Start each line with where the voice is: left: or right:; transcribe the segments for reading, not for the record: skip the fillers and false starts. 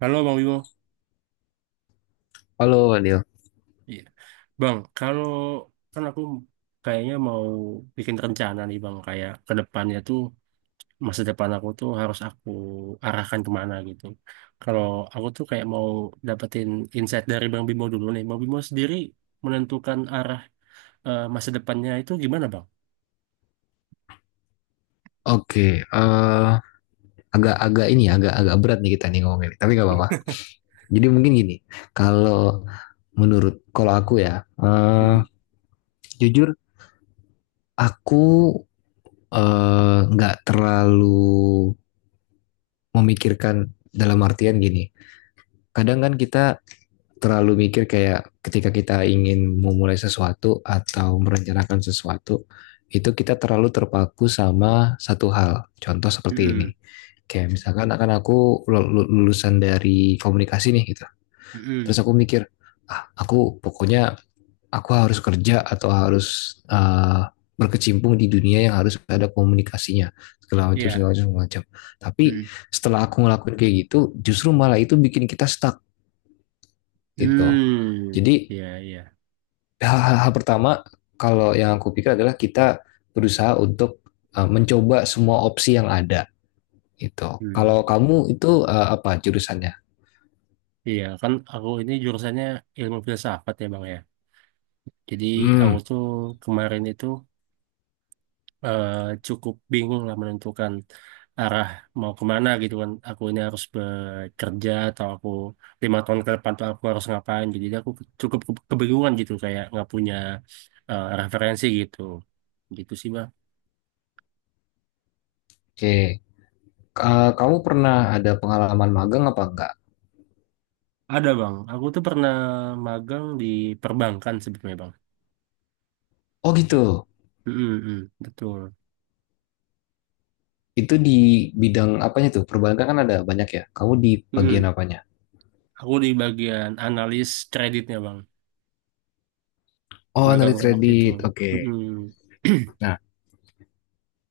right: Halo Bang Wibo.
left: Halo Wadil.
right: Iya. Bang, kalau kan aku kayaknya mau bikin rencana nih Bang, kayak ke depannya tuh masa depan aku tuh harus aku arahkan kemana gitu. Kalau aku tuh kayak mau dapetin insight dari Bang Bimo dulu nih. Bang Bimo sendiri menentukan arah masa depannya itu gimana Bang?
left: Oke, eh, agak-agak ini ya, agak-agak berat nih kita nih ngomongin, tapi nggak apa-apa. Jadi mungkin gini, kalau menurut kalau aku ya, eh,
right: Hmm.
left: jujur aku nggak terlalu memikirkan dalam artian gini. Kadang kan kita terlalu mikir kayak ketika kita ingin memulai sesuatu atau merencanakan sesuatu, itu kita terlalu terpaku sama satu hal. Contoh seperti
right: Hmm.
left: ini. Kayak misalkan akan aku lulusan dari komunikasi nih gitu. Terus
right: Hmm.
left: aku mikir, ah aku pokoknya aku harus kerja atau harus berkecimpung di dunia yang harus ada komunikasinya segala macam segala
right: Iya.
left: macam segala macam tapi
right: Hmm.
left: setelah aku ngelakuin kayak gitu justru malah itu bikin kita stuck gitu
right: Hmm.
left: jadi
right: Iya, iya.
left: hal, hal- pertama kalau yang aku pikir adalah kita berusaha untuk mencoba semua opsi yang ada gitu.
right: Hmm.
left: Kalau kamu itu apa jurusannya?
right: Iya, kan aku ini jurusannya ilmu filsafat ya Bang ya. Jadi
left: Hmm,
right: aku tuh kemarin itu eh, cukup bingung lah menentukan arah mau kemana gitu kan. Aku ini harus bekerja atau aku 5 tahun ke depan tuh aku harus ngapain gitu. Jadi aku cukup kebingungan gitu kayak nggak punya referensi gitu. Gitu sih bang.
left: oke. Kamu pernah ada pengalaman magang apa enggak?
right: Ada bang. Aku tuh pernah magang di perbankan sebetulnya bang.
left: Oh gitu.
right: Mm, mm, mm, betul.
left: Itu di bidang apanya tuh? Perbankan kan ada banyak ya. Kamu di
right: Mm,
left: bagian
right: mm.
left: apanya?
right: Aku di bagian analis kreditnya bang.
left: Oh, analis
right: Magangnya waktu itu.
left: kredit. Oke.
right: Mm,
left: Okay.
right: mm.
left: Nah,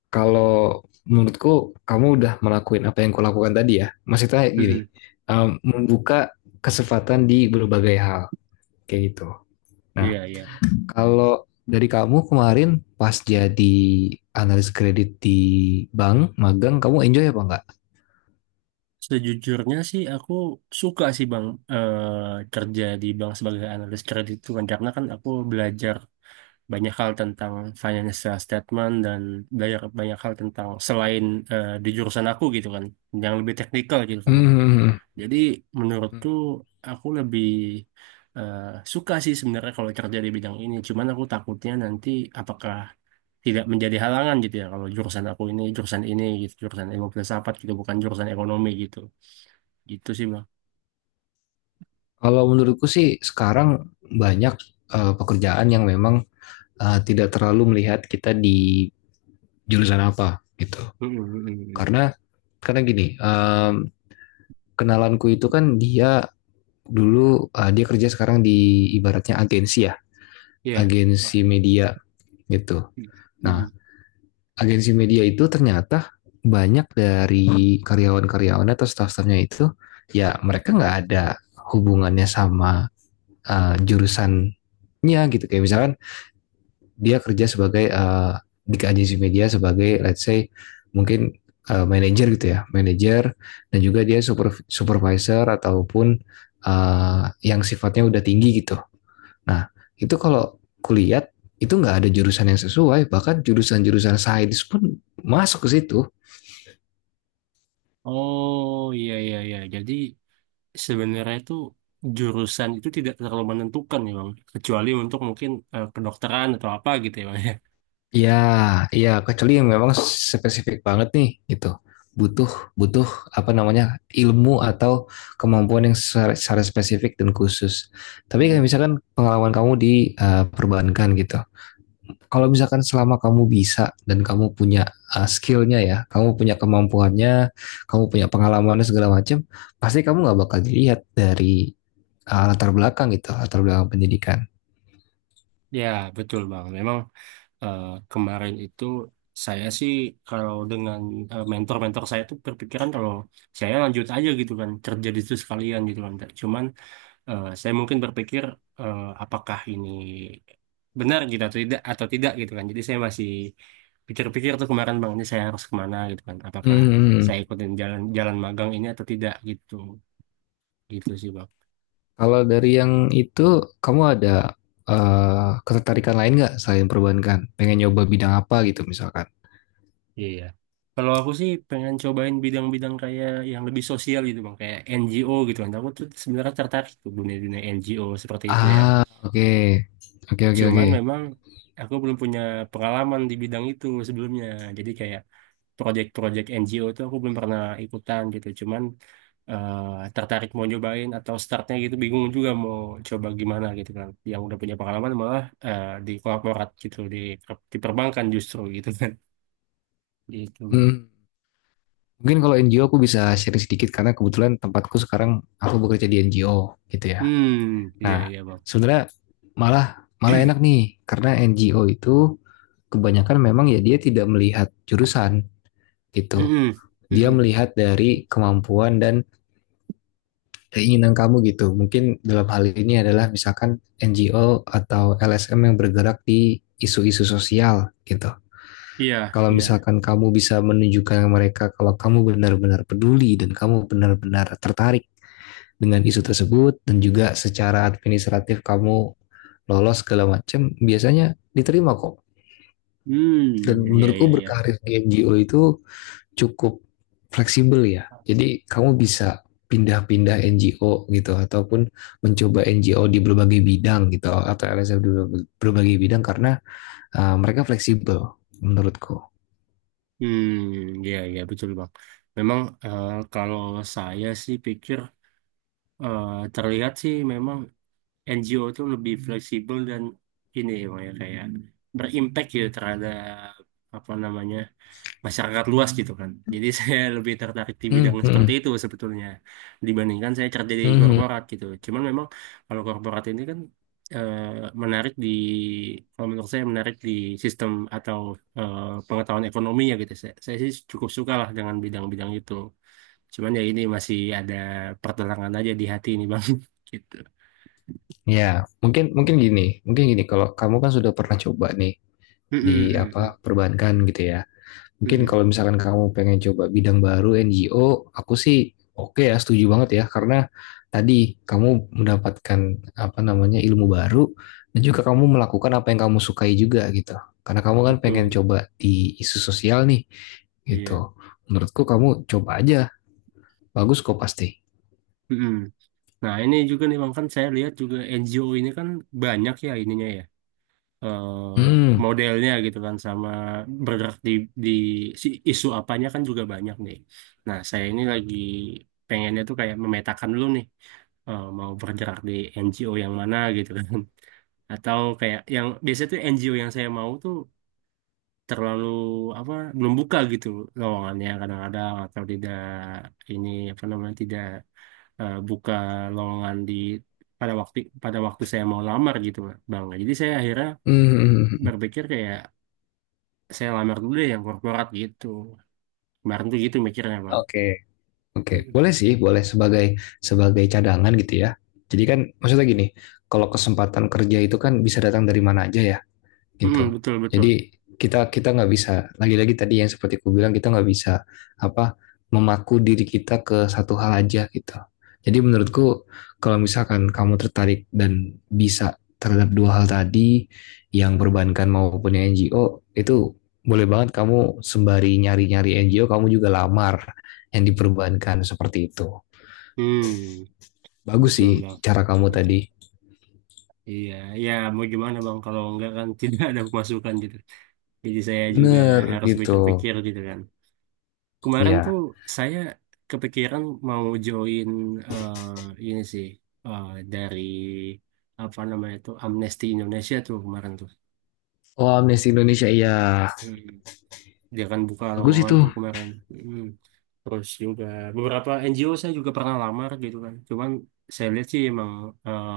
left: kalau menurutku kamu udah melakukan apa yang kulakukan tadi ya. Maksudnya
right: Mm,
left: gini,
right: mm.
left: membuka kesempatan di berbagai hal. Kayak gitu. Nah,
right: Iya, iya.
left: kalau dari kamu kemarin pas jadi analis kredit di bank magang, kamu enjoy apa enggak?
right: Sejujurnya sih aku suka sih Bang kerja di bank sebagai analis kredit itu kan karena kan aku belajar banyak hal tentang financial statement dan belajar banyak hal tentang selain di jurusan aku gitu kan yang lebih teknikal gitu kan.
left: Hmm.
right: Jadi menurutku aku lebih eh, suka sih sebenarnya kalau kerja di bidang ini. Cuman aku takutnya nanti apakah tidak menjadi halangan gitu ya kalau jurusan aku ini jurusan ini gitu jurusan ilmu filsafat gitu bukan jurusan ekonomi gitu. Gitu sih bang.
left: Kalau menurutku sih sekarang banyak pekerjaan yang memang tidak terlalu melihat kita di jurusan apa gitu.
right: Mm, mm, mm, mm.
left: Karena karena gini, kenalanku itu kan dia dulu dia kerja sekarang di ibaratnya agensi ya,
right: Iya. Wah,
left: agensi media gitu.
right: mm,
left: Nah,
right: mm.
left: agensi media itu ternyata banyak dari karyawan-karyawannya atau staff-staffnya itu ya mereka nggak ada hubungannya sama jurusannya gitu kayak misalkan dia kerja sebagai di agensi media sebagai let's say mungkin manager gitu ya manager dan juga dia supervisor ataupun yang sifatnya udah tinggi gitu. Nah, itu kalau kulihat itu nggak ada jurusan yang sesuai, bahkan jurusan-jurusan sains pun masuk ke situ.
right: Oh iya iya iya. Jadi sebenarnya itu jurusan itu tidak terlalu menentukan ya bang. Kecuali untuk mungkin kedokteran atau apa gitu ya bang
left: Ya, ya kecuali yang memang spesifik banget nih gitu. Butuh butuh apa namanya? Ilmu atau kemampuan yang secara spesifik dan khusus. Tapi kayak
right: ya.
left: misalkan pengalaman kamu di perbankan gitu. Kalau misalkan selama kamu bisa dan kamu punya skillnya ya, kamu punya kemampuannya, kamu punya pengalamannya segala macam, pasti kamu nggak bakal dilihat dari latar belakang gitu, latar belakang pendidikan.
right: Ya, betul Bang. Memang eh, kemarin itu saya sih kalau dengan mentor-mentor saya tuh berpikiran kalau saya lanjut aja gitu kan, kerja di situ sekalian gitu kan. Cuman saya mungkin berpikir apakah ini benar gitu atau tidak gitu kan. Jadi saya masih pikir-pikir tuh kemarin Bang, ini saya harus kemana gitu kan. Apakah
left: Hmm.
right: saya ikutin jalan jalan magang ini atau tidak gitu. Gitu sih Bang.
left: Kalau dari yang itu, kamu ada ketertarikan lain nggak selain perbankan? Pengen nyoba bidang apa gitu misalkan?
right: Iya. Kalau aku sih pengen cobain bidang-bidang kayak yang lebih sosial gitu bang, kayak NGO gitu kan. Aku tuh sebenarnya tertarik tuh dunia-dunia NGO seperti itu ya.
left: Ah, oke, okay. Oke, okay, oke, okay, oke.
right: Cuman
left: Okay.
right: memang aku belum punya pengalaman di bidang itu sebelumnya. Jadi kayak project-project NGO itu aku belum pernah ikutan gitu. Cuman tertarik mau nyobain atau startnya gitu bingung juga mau coba gimana gitu kan. Yang udah punya pengalaman malah di korporat gitu, di perbankan justru gitu kan. Gitu bang.
left: Hmm. Mungkin kalau NGO aku bisa sharing sedikit karena kebetulan tempatku sekarang aku bekerja di NGO gitu ya.
right: Hmm, iya
left: Nah,
right: iya bang.
left: sebenarnya malah malah enak nih karena NGO itu kebanyakan memang ya dia tidak melihat jurusan gitu.
right: Mm-mm,
left: Dia
right: mm-mm.
left: melihat dari kemampuan dan keinginan kamu gitu. Mungkin dalam hal ini adalah misalkan NGO atau LSM yang bergerak di isu-isu sosial gitu.
right: Iya,
left: Kalau
right: iya.
left: misalkan kamu bisa menunjukkan mereka kalau kamu benar-benar peduli dan kamu benar-benar tertarik dengan isu tersebut dan juga secara administratif kamu lolos segala macam biasanya diterima kok dan
right: Hmm, iya,
left: menurutku
right: iya, iya.
left: berkarir di NGO itu cukup fleksibel ya. Jadi kamu bisa pindah-pindah NGO gitu ataupun mencoba NGO di berbagai bidang gitu atau LSM di berbagai bidang karena mereka fleksibel menurutku.
right: Hmm, iya, iya, betul, Bang. Memang kalau saya sih pikir eh, terlihat sih memang NGO itu lebih fleksibel dan ini ya, Bang, ya, kayak berimpact gitu terhadap apa namanya masyarakat luas gitu kan. Jadi saya lebih tertarik di
left: Hmm,
right: bidang seperti
left: hmm,
right: itu sebetulnya dibandingkan saya kerja di
left: hmm,
right: korporat gitu. Cuman memang kalau korporat ini kan eh, menarik di kalau menurut saya menarik di sistem atau eh, pengetahuan ekonomi ya gitu. Saya sih cukup suka lah dengan bidang-bidang itu. Cuman ya ini masih ada pertentangan aja di hati ini Bang gitu.
left: ya mungkin mungkin gini kalau kamu kan sudah pernah coba nih
right: Mm-mm,
left: di
right: mm-mm,
left: apa perbankan gitu ya. Mungkin
right: mm-mm.
left: kalau misalkan kamu pengen coba bidang baru NGO, aku sih oke ya, setuju banget ya. Karena tadi kamu mendapatkan apa namanya ilmu baru dan juga kamu melakukan apa yang kamu sukai juga gitu. Karena kamu kan pengen
right: Betul.
left: coba di isu sosial nih
right: Iya.
left: gitu. Menurutku kamu coba aja, bagus kok pasti.
right: Mm-mm. Nah, ini juga nih Bang kan saya lihat juga NGO ini kan banyak ya ininya ya eh,
left: Hmm,
right: modelnya gitu kan sama bergerak di si isu apanya kan juga banyak nih. Nah, saya ini lagi pengennya tuh kayak memetakan dulu nih mau bergerak di NGO yang mana gitu kan. Atau kayak yang biasanya tuh NGO yang saya mau tuh terlalu apa belum buka gitu lowongannya kadang-kadang atau tidak ini apa namanya tidak buka lowongan di pada waktu pada waktu saya mau lamar gitu Bang. Nah, jadi saya akhirnya
left: hmm, hmm, hmm.
right: berpikir kayak saya lamar dulu deh yang korporat gitu. Kemarin tuh gitu mikirnya bang.
left: Oke, oke,
right: Mm-mm.
left: boleh sih, boleh sebagai sebagai cadangan gitu ya. Jadi kan maksudnya gini, kalau kesempatan kerja itu kan bisa datang dari mana aja ya. Gitu.
right: Mm-mm, betul betul.
left: Jadi kita kita nggak bisa lagi-lagi tadi yang seperti aku bilang kita nggak bisa apa memaku diri kita ke satu hal aja gitu. Jadi menurutku kalau misalkan kamu tertarik dan bisa terhadap dua hal tadi yang perbankan maupun yang NGO itu boleh banget kamu sembari nyari-nyari NGO kamu juga lamar yang diperbankan seperti itu.
right: Hmm,
left: Bagus sih
right: betul bang.
left: cara kamu tadi.
right: Betul. Iya, ya mau gimana bang kalau enggak kan tidak ada pemasukan gitu. Jadi saya juga
left: Bener
right: harus
left: gitu.
right: pikir-pikir gitu kan. Kemarin tuh
left: Iya.
right: saya kepikiran mau join eh, ini sih eh, dari apa namanya tuh Amnesty Indonesia tuh kemarin
left: Oh Amnesty Indonesia iya.
right: tuh. Dia kan buka
left: Bagus
right: lowongan
left: itu.
right: tuh kemarin. Mm. Terus juga beberapa NGO saya juga pernah lamar gitu kan cuman saya lihat sih emang eh,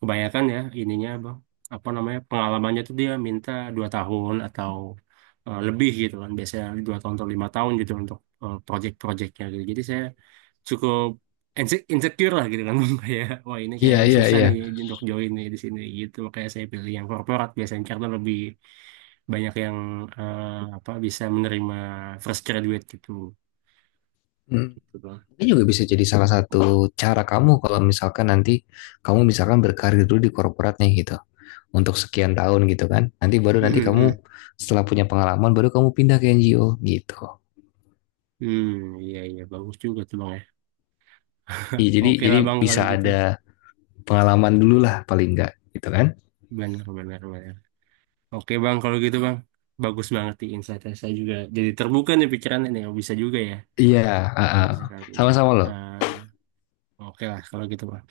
right: kebanyakan ya ininya bang apa namanya pengalamannya tuh dia minta 2 tahun atau lebih gitu kan biasanya 2 tahun atau 5 tahun gitu untuk project-projectnya gitu jadi saya cukup insecure lah gitu kan kayak wah ini
left: Iya,
right: kayaknya
left: iya,
right: susah
left: iya.
right: nih untuk join nih di sini gitu makanya saya pilih yang korporat biasanya karena lebih banyak yang eh, apa bisa menerima fresh graduate gitu
left: Hmm.
right: gitu bang.
left: Ini juga bisa jadi salah satu cara kamu kalau misalkan nanti kamu misalkan berkarir dulu di korporatnya gitu. Untuk sekian tahun gitu kan. Nanti baru
right: Mm,
left: nanti
right: mm, mm.
left: kamu setelah punya pengalaman baru kamu pindah ke NGO gitu.
right: Hmm, iya iya bagus juga tuh bang ya.
left: Iya,
right: Oke lah
left: jadi
right: bang kalau
left: bisa
right: gitu,
left: ada pengalaman dulu lah paling enggak gitu kan.
right: benar benar benar. Oke bang kalau gitu bang, bagus banget di insight saya juga. Jadi terbuka nih pikirannya nih, oh, bisa juga ya
left: Iya, ah,
right: kalau
left: ah.
right: misalkan.
left: Sama-sama loh.
right: eh, oke lah kalau gitu bang.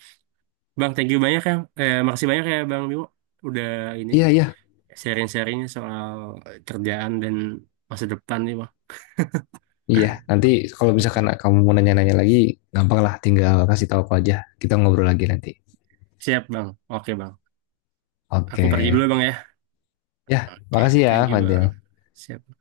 right: Bang thank you banyak ya, makasih banyak ya bang Bimo. Udah ini
left: Iya, iya.
right: sharing-sharingnya soal kerjaan dan masa depan nih bang.
left: Iya, nanti kalau misalkan
right: Oke,
left: kamu mau nanya-nanya lagi, gampang lah tinggal kasih tahu aku aja. Kita ngobrol lagi nanti.
right: siap bang. Oke bang. Aku
left: Oke.
right: pergi dulu ya, Bang ya.
left: Ya,
right: Oke,
left: makasih ya,
right: thank you Bang.
left: Fadil.
right: Siap.